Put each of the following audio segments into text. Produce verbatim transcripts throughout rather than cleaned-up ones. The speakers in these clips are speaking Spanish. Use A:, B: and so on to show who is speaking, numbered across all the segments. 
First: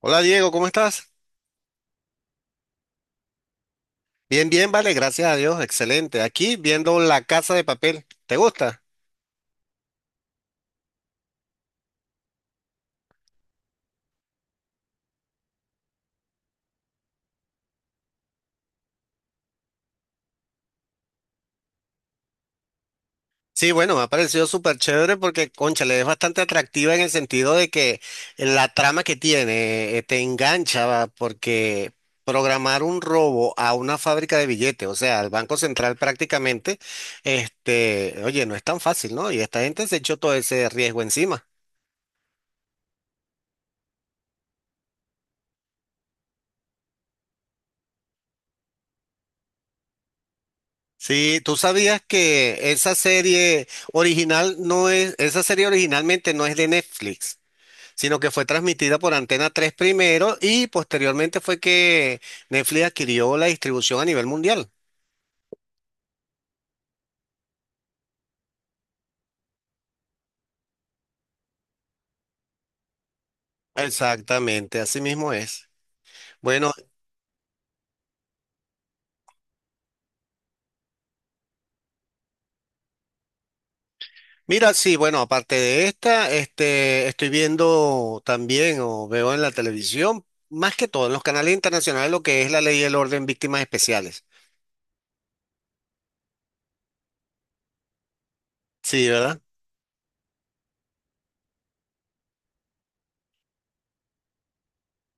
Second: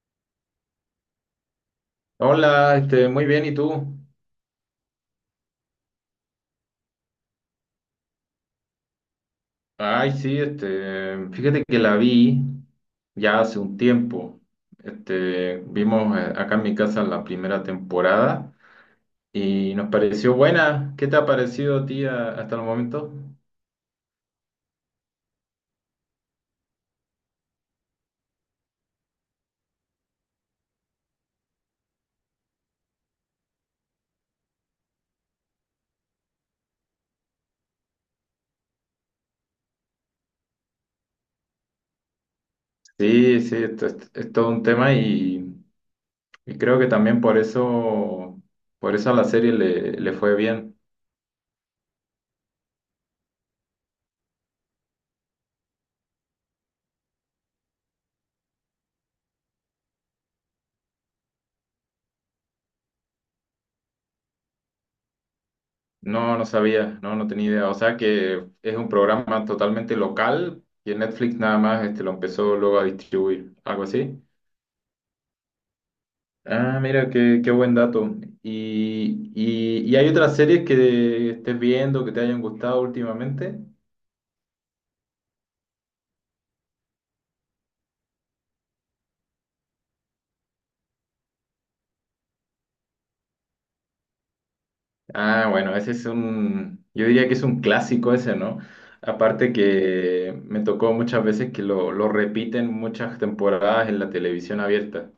A: Hola Diego, ¿cómo estás?
B: Hola, este, muy bien, ¿y tú?
A: Bien, bien, vale, gracias a Dios, excelente. Aquí viendo La Casa de Papel, ¿te gusta?
B: Ay, sí, este, fíjate que la vi ya hace un tiempo. Este, vimos eh, acá en mi casa la primera temporada y nos pareció buena. ¿Qué te ha parecido a ti a- hasta el momento?
A: Sí, bueno, me ha parecido súper chévere porque, cónchale, es bastante atractiva en el sentido de que la trama que tiene eh, te engancha, va, porque programar un robo a una fábrica de billetes, o sea, al Banco Central prácticamente, este, oye, no es tan fácil, ¿no? Y esta gente se echó todo ese riesgo encima.
B: Sí, sí, esto es, es todo un tema y, y creo que también por eso, por eso a la serie le, le fue bien.
A: Sí, tú sabías que esa serie original no es, esa serie originalmente no es de Netflix, sino que fue transmitida por Antena tres primero y posteriormente fue que Netflix adquirió la distribución a nivel mundial.
B: No, no sabía, no, no tenía idea. O sea que es un programa totalmente local y en Netflix nada más este, lo empezó luego a distribuir, algo así.
A: Exactamente, así mismo es. Bueno,
B: Ah, mira, qué, qué buen dato. ¿Y, y, y hay otras series que estés viendo que te hayan gustado últimamente?
A: mira, sí, bueno, aparte de esta, este, estoy viendo también o veo en la televisión, más que todo en los canales internacionales, lo que es la ley y el orden víctimas especiales.
B: Ah, bueno, ese es un, yo diría que es un clásico ese, ¿no?
A: Sí, ¿verdad?
B: Aparte que me tocó muchas veces que lo, lo repiten muchas temporadas en la televisión abierta.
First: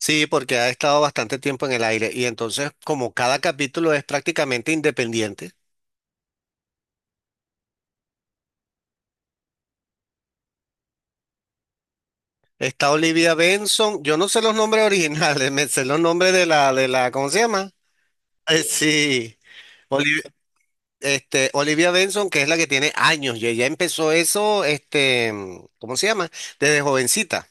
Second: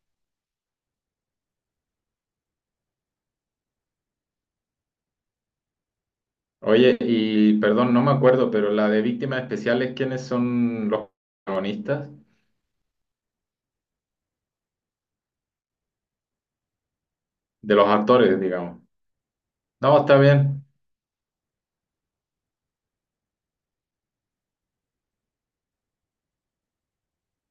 A: Sí, porque ha estado bastante tiempo en el aire y entonces, como cada capítulo es prácticamente independiente,
B: Oye, y perdón, no me acuerdo, pero la de víctimas especiales, ¿quiénes son los protagonistas?
A: está Olivia Benson. Yo no sé los nombres originales, me sé los nombres de la, de la, ¿cómo se llama?
B: De los actores,
A: Eh,
B: digamos.
A: sí,
B: No, está
A: Oli-
B: bien.
A: este, Olivia Benson, que es la que tiene años y ella empezó eso, este, ¿cómo se llama? Desde jovencita.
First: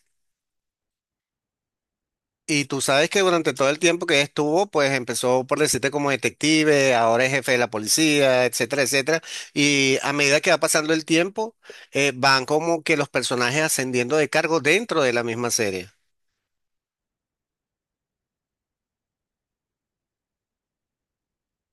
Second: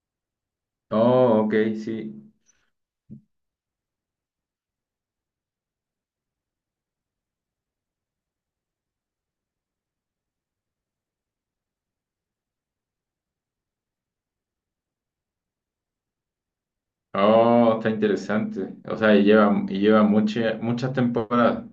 B: Oh, ok, sí.
A: Y tú sabes que durante todo el tiempo que estuvo, pues empezó por decirte como detective, ahora es jefe de la policía, etcétera, etcétera. Y a medida que va pasando el tiempo, eh, van como que los personajes ascendiendo de cargo dentro de la misma serie.
B: Oh, está interesante. O sea, y lleva, y lleva mucha- muchas temporadas.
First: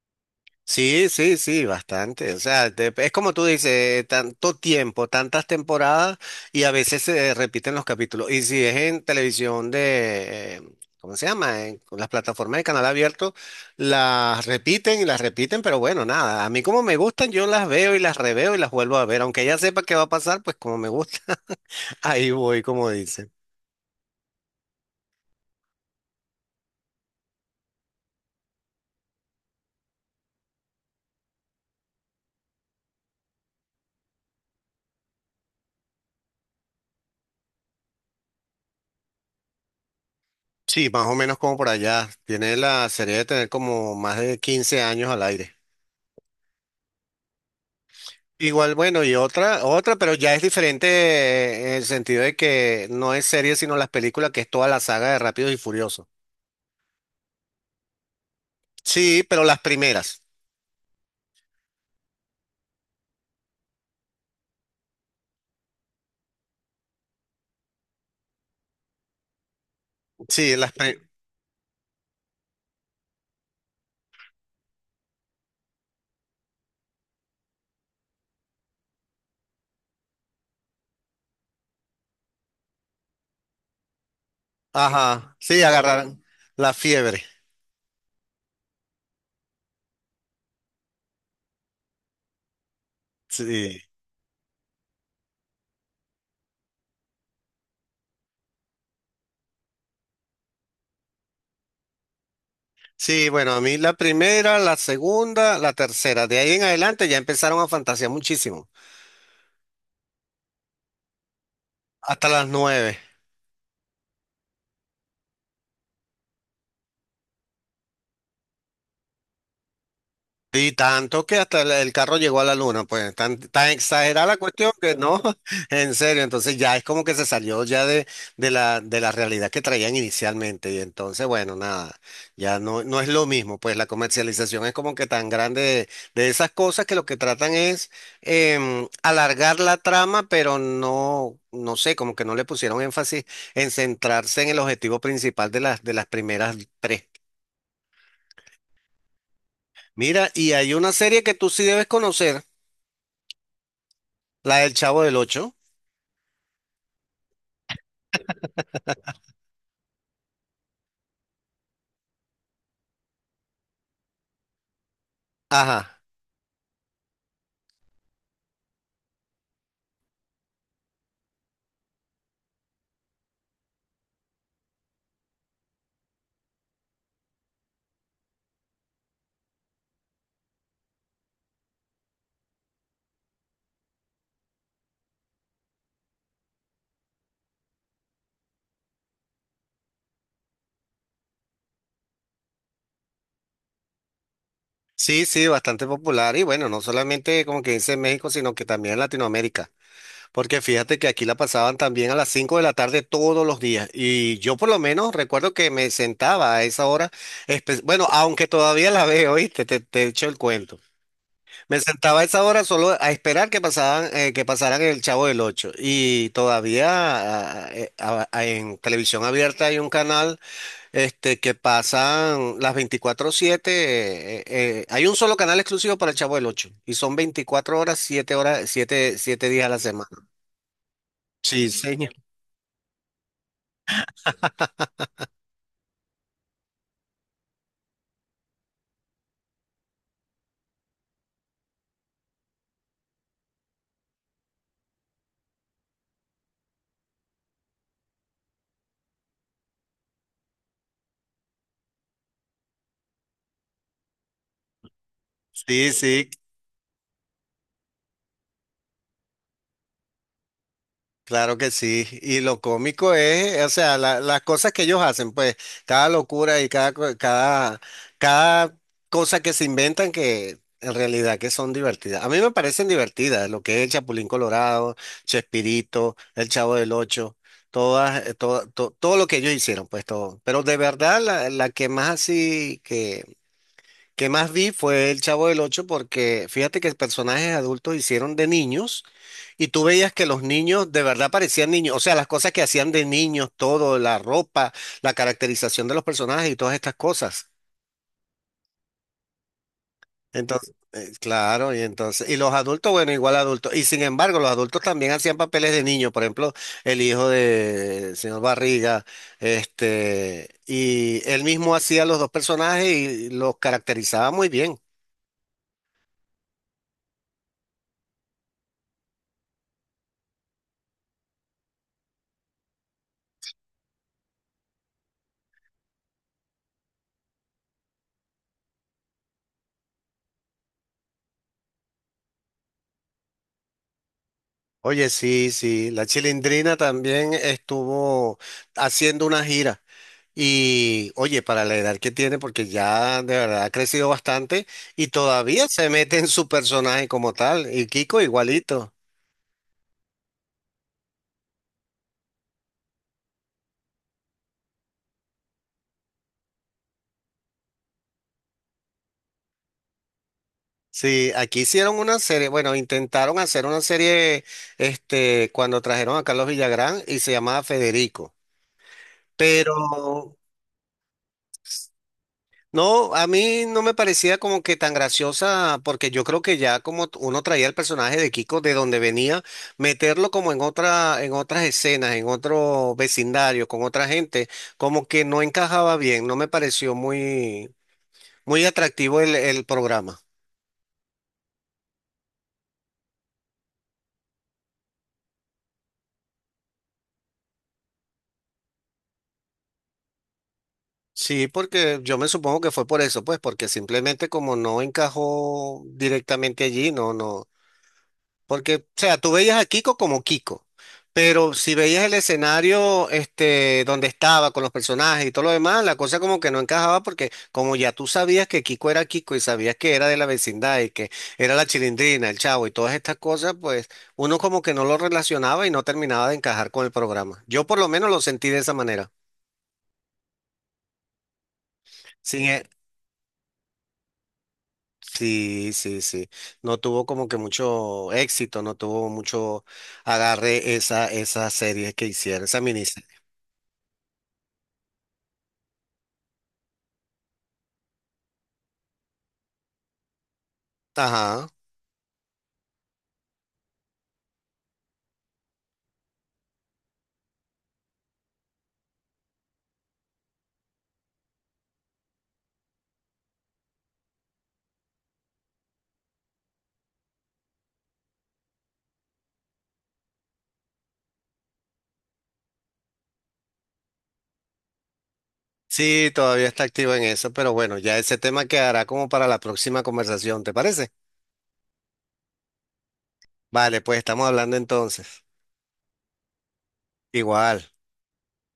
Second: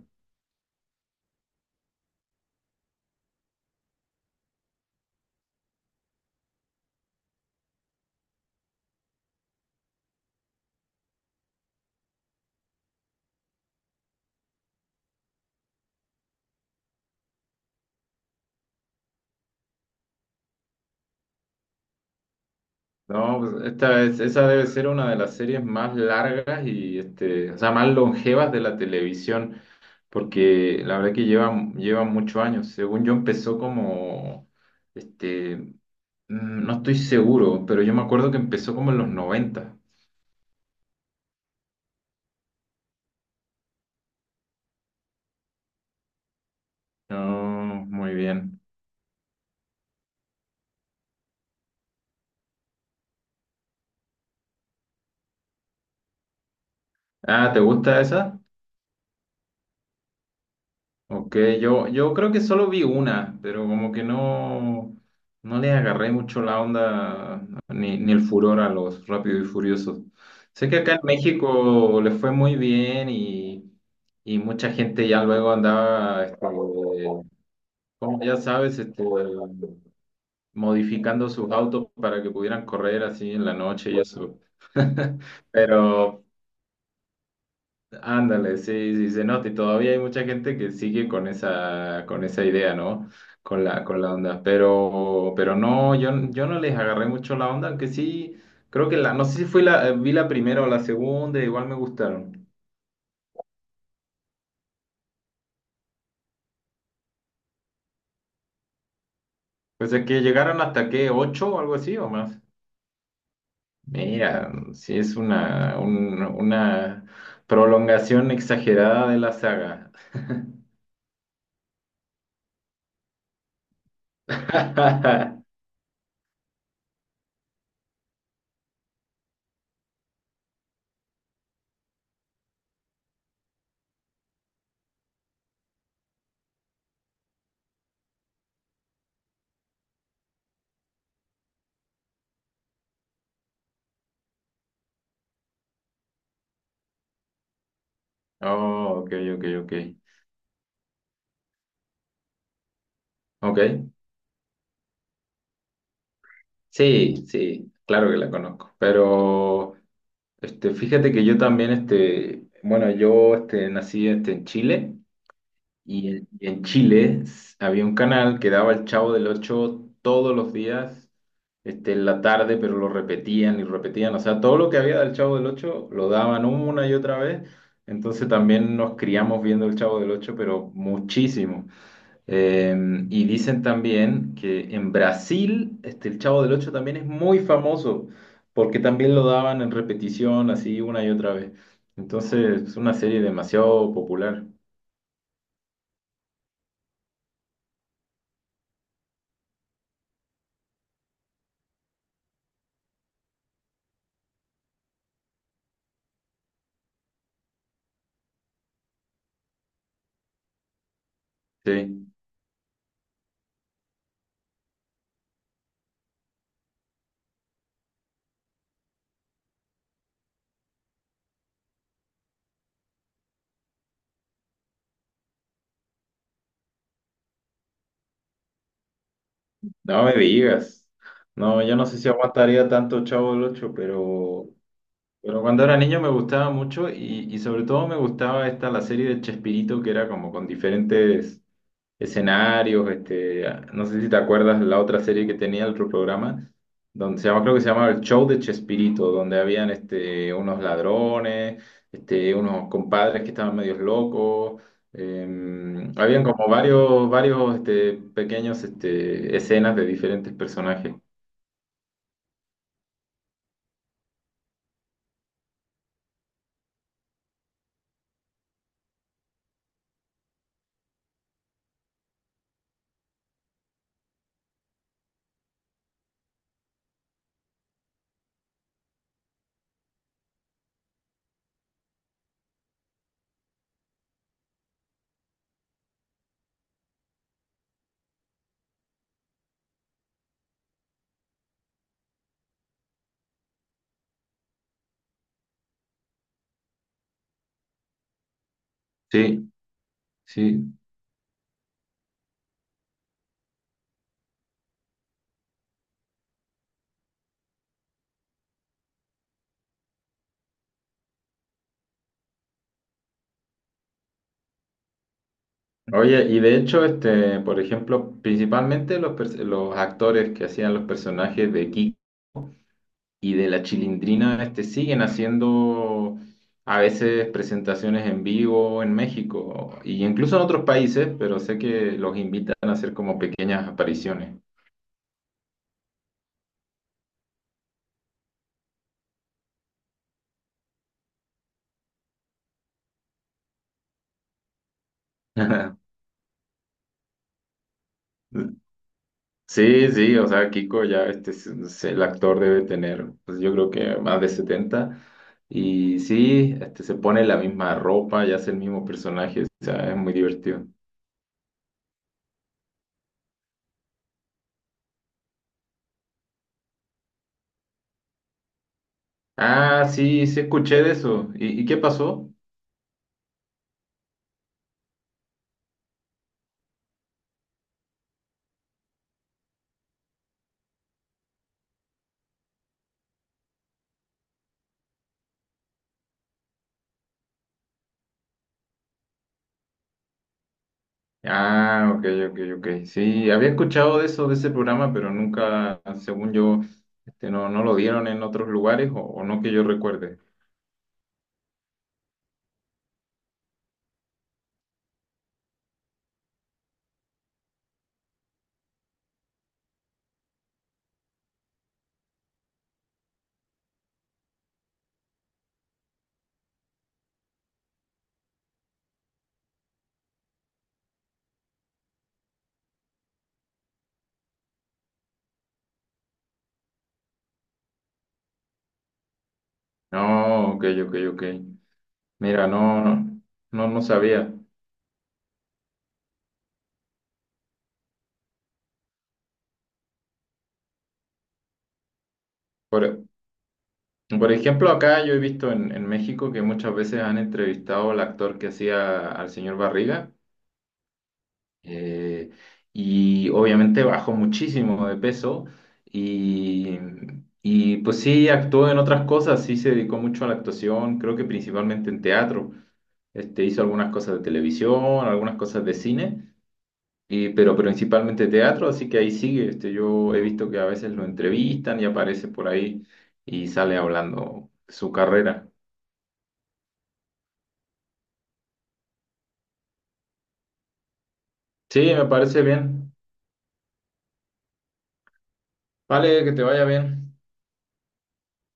A: Sí, sí, sí, bastante. O sea, te- es como tú dices, tanto tiempo, tantas temporadas y a veces se repiten los capítulos. Y si es en televisión de, eh, ¿cómo se llama? En las plataformas de canal abierto, las repiten y las repiten, pero bueno, nada. A mí, como me gustan, yo las veo y las reveo y las vuelvo a ver. Aunque ya sepa qué va a pasar, pues como me gusta, ahí voy, como dicen.
B: No, pues esta es, esa debe ser una de las series más largas y, este, o sea, más longevas de la televisión, porque la verdad que lleva, lleva muchos años. Según yo empezó como, este, Mm, no estoy seguro, pero yo me acuerdo que empezó como en los noventa.
A: Sí, más o menos como por allá. Tiene la serie de tener como más de quince años al aire.
B: Oh, muy bien.
A: Igual, bueno, y otra, otra, pero ya es diferente, eh, en el sentido de que no es serie, sino las películas, que es toda la saga de Rápidos y Furiosos.
B: Ah, ¿te gusta esa?
A: Sí, pero las primeras.
B: Ok, yo, yo creo que solo vi una, pero como que no, no le agarré mucho la onda ni, ni el furor a los Rápidos y Furiosos.
A: Sí.
B: Sé
A: las
B: que acá
A: pri-
B: en México le fue muy bien y, y mucha gente ya luego andaba, este, como ya sabes, este, modificando sus autos para que pudieran correr así en la noche y eso.
A: Ajá, sí, agarraron
B: Pero
A: la fiebre.
B: ándale, sí, sí se nota y todavía hay mucha gente que sigue con esa, con esa idea, ¿no? Con
A: Sí.
B: la, con la onda. Pero, pero no, yo, yo no les agarré mucho la onda, aunque sí, creo que la, no sé si fui la, eh, vi la primera o la segunda, igual me gustaron.
A: Sí, bueno, a mí la primera, la segunda, la tercera. De ahí en adelante ya empezaron a fantasear muchísimo.
B: Pues es que llegaron hasta que ocho o algo así o
A: Hasta
B: más.
A: las nueve.
B: Mira, sí es una, un- una prolongación exagerada de la saga.
A: Y tanto que hasta el el carro llegó a la luna, pues tan, tan exagerada la cuestión que no, en serio, entonces ya es como que se salió ya de, de la, de la realidad que traían inicialmente. Y entonces, bueno, nada, ya no, no es lo mismo, pues la comercialización es como que tan grande de, de esas cosas que lo que tratan es em, alargar la trama, pero no, no sé, como que no le pusieron énfasis en centrarse en el objetivo principal de las, de las primeras tres.
B: Oh, ok, ok, ok.
A: Mira, y hay una serie que tú sí debes conocer.
B: Ok,
A: La del Chavo del Ocho.
B: sí, sí, claro que la conozco. Pero este, fíjate que yo también, este, bueno, yo este, nací este, en Chile
A: Ajá.
B: y en, y en Chile s- había un canal que daba El Chavo del Ocho todos los días, este, en la tarde, pero lo repetían y repetían. O sea, todo lo que había del Chavo del Ocho lo daban una y otra vez. Entonces también nos criamos viendo El Chavo del Ocho, pero muchísimo. Eh, y dicen también que en Brasil, este, El Chavo del Ocho también es muy famoso, porque también lo daban en repetición, así una y otra vez. Entonces, es una serie demasiado popular.
A: Sí, sí, bastante popular. Y bueno, no solamente, como que dice, en México, sino que también en Latinoamérica. Porque fíjate que aquí la pasaban también a las cinco de la tarde todos los días. Y yo por lo menos recuerdo que me sentaba a esa hora. espe- Bueno, aunque todavía la veo, ¿oíste? Te, te, echo el cuento. Me
B: Sí,
A: sentaba a esa hora solo a esperar que pasaban, eh, que pasaran el Chavo del Ocho. Y todavía, ah, eh, ah, en televisión abierta, hay un canal. Este, que pasan las veinticuatro siete, eh, eh, hay un solo canal exclusivo para el Chavo del Ocho y son veinticuatro horas, siete horas, siete siete días a la
B: no
A: semana.
B: me digas. No,
A: Sí,
B: yo no sé si
A: señor.
B: aguantaría tanto Chavo del Ocho, pero, pero cuando era niño me gustaba mucho y, y sobre todo me gustaba esta, la serie de Chespirito, que era como con diferentes escenarios, este, no sé si te acuerdas la otra serie que tenía el otro programa, donde se llama, creo que se llamaba El Show de Chespirito, donde habían este, unos ladrones, este, unos compadres que estaban medios locos, eh,
A: Sí,
B: habían
A: sí,
B: como varios, varios este, pequeños, este, escenas de diferentes personajes.
A: claro que sí. Y lo cómico es, o sea, la- las cosas que ellos hacen, pues cada locura y cada, co- cada, cada cosa que se inventan, que en realidad que son divertidas. A mí me parecen divertidas, lo que es el Chapulín Colorado, Chespirito, el Chavo del Ocho, todas, eh, todo, to- todo lo que ellos hicieron, pues todo. Pero de verdad, la, la que más, así que que más vi, fue El Chavo del Ocho, porque fíjate que personajes adultos hicieron de niños y tú veías que los niños de verdad parecían niños, o sea, las cosas que hacían de niños, todo, la ropa, la caracterización de los personajes y todas estas cosas.
B: Sí,
A: Entonces,
B: sí.
A: eh, claro, y entonces, y los adultos, bueno, igual adultos, y sin embargo, los adultos también hacían papeles de niños. Por ejemplo, el hijo de señor Barriga, este, y él mismo hacía los dos personajes y los caracterizaba muy bien.
B: Oye, y de hecho, este, por ejemplo, principalmente los, pers- los actores que hacían los personajes de Kiko y de la Chilindrina, este, siguen haciendo a veces presentaciones en vivo en México y incluso en otros países, pero sé que los invitan a hacer como pequeñas apariciones.
A: Oye, sí, sí, la Chilindrina también estuvo haciendo una gira y, oye, para la edad que tiene, porque ya de verdad ha crecido bastante, y todavía se mete en su personaje como tal, y Kiko igualito.
B: Sí, sí, o sea, Kiko ya, este, es- es el actor, debe tener, pues yo creo que más de setenta. Y sí, este, se pone la misma ropa y hace el mismo personaje, o sea, es muy divertido.
A: Sí, aquí hicieron una serie, bueno, intentaron hacer una serie, este, cuando trajeron a Carlos Villagrán y se llamaba Federico, pero...
B: Ah, sí, sí escuché de eso. ¿Y, y qué pasó?
A: No, a mí no me parecía como que tan graciosa, porque yo creo que ya, como t- uno traía el personaje de Kiko de donde venía, meterlo como en otra, en otras escenas, en otro vecindario, con otra gente, como que no encajaba bien, no me pareció muy, muy atractivo el, el programa.
B: Ah, ok, ok, ok. Sí, había escuchado de eso, de ese programa, pero nunca, según yo, este, no, no lo dieron en otros lugares o, o no que yo recuerde.
A: Sí, porque yo me supongo que fue por eso, pues porque simplemente, como no encajó directamente allí, no, no. Porque, o sea, tú veías a Kiko como Kiko, pero si veías el escenario este, donde estaba con los personajes y todo lo demás, la cosa como que no encajaba, porque como ya tú sabías que Kiko era Kiko y sabías que era de la vecindad y que era la Chilindrina, el Chavo y todas estas cosas, pues uno como que no lo relacionaba y no terminaba de encajar con el programa. Yo por lo menos lo sentí de esa manera.
B: No, ok, ok, ok.
A: Sin
B: Mira,
A: e-
B: no, no, no, no sabía.
A: Sí, sí, sí. No tuvo como que mucho éxito, no tuvo mucho agarre esa, esa serie que hicieron, esa miniserie.
B: Por, por ejemplo, acá yo he visto en, en México que muchas veces han entrevistado al actor que hacía al señor Barriga.
A: Ajá.
B: Eh, y obviamente bajó muchísimo de peso y, y pues sí actuó en otras cosas, sí se dedicó mucho a la actuación, creo que principalmente en teatro. Este, hizo algunas cosas de televisión, algunas cosas de cine, y- pero principalmente teatro, así que ahí sigue. Este, yo he visto que a veces lo entrevistan y aparece por ahí y sale hablando su carrera.
A: Sí, todavía está activo en eso, pero bueno, ya ese tema quedará como para la próxima conversación, ¿te parece?
B: Sí, me parece bien.
A: Vale, pues estamos hablando entonces.
B: Vale, que te vaya bien.
A: Igual.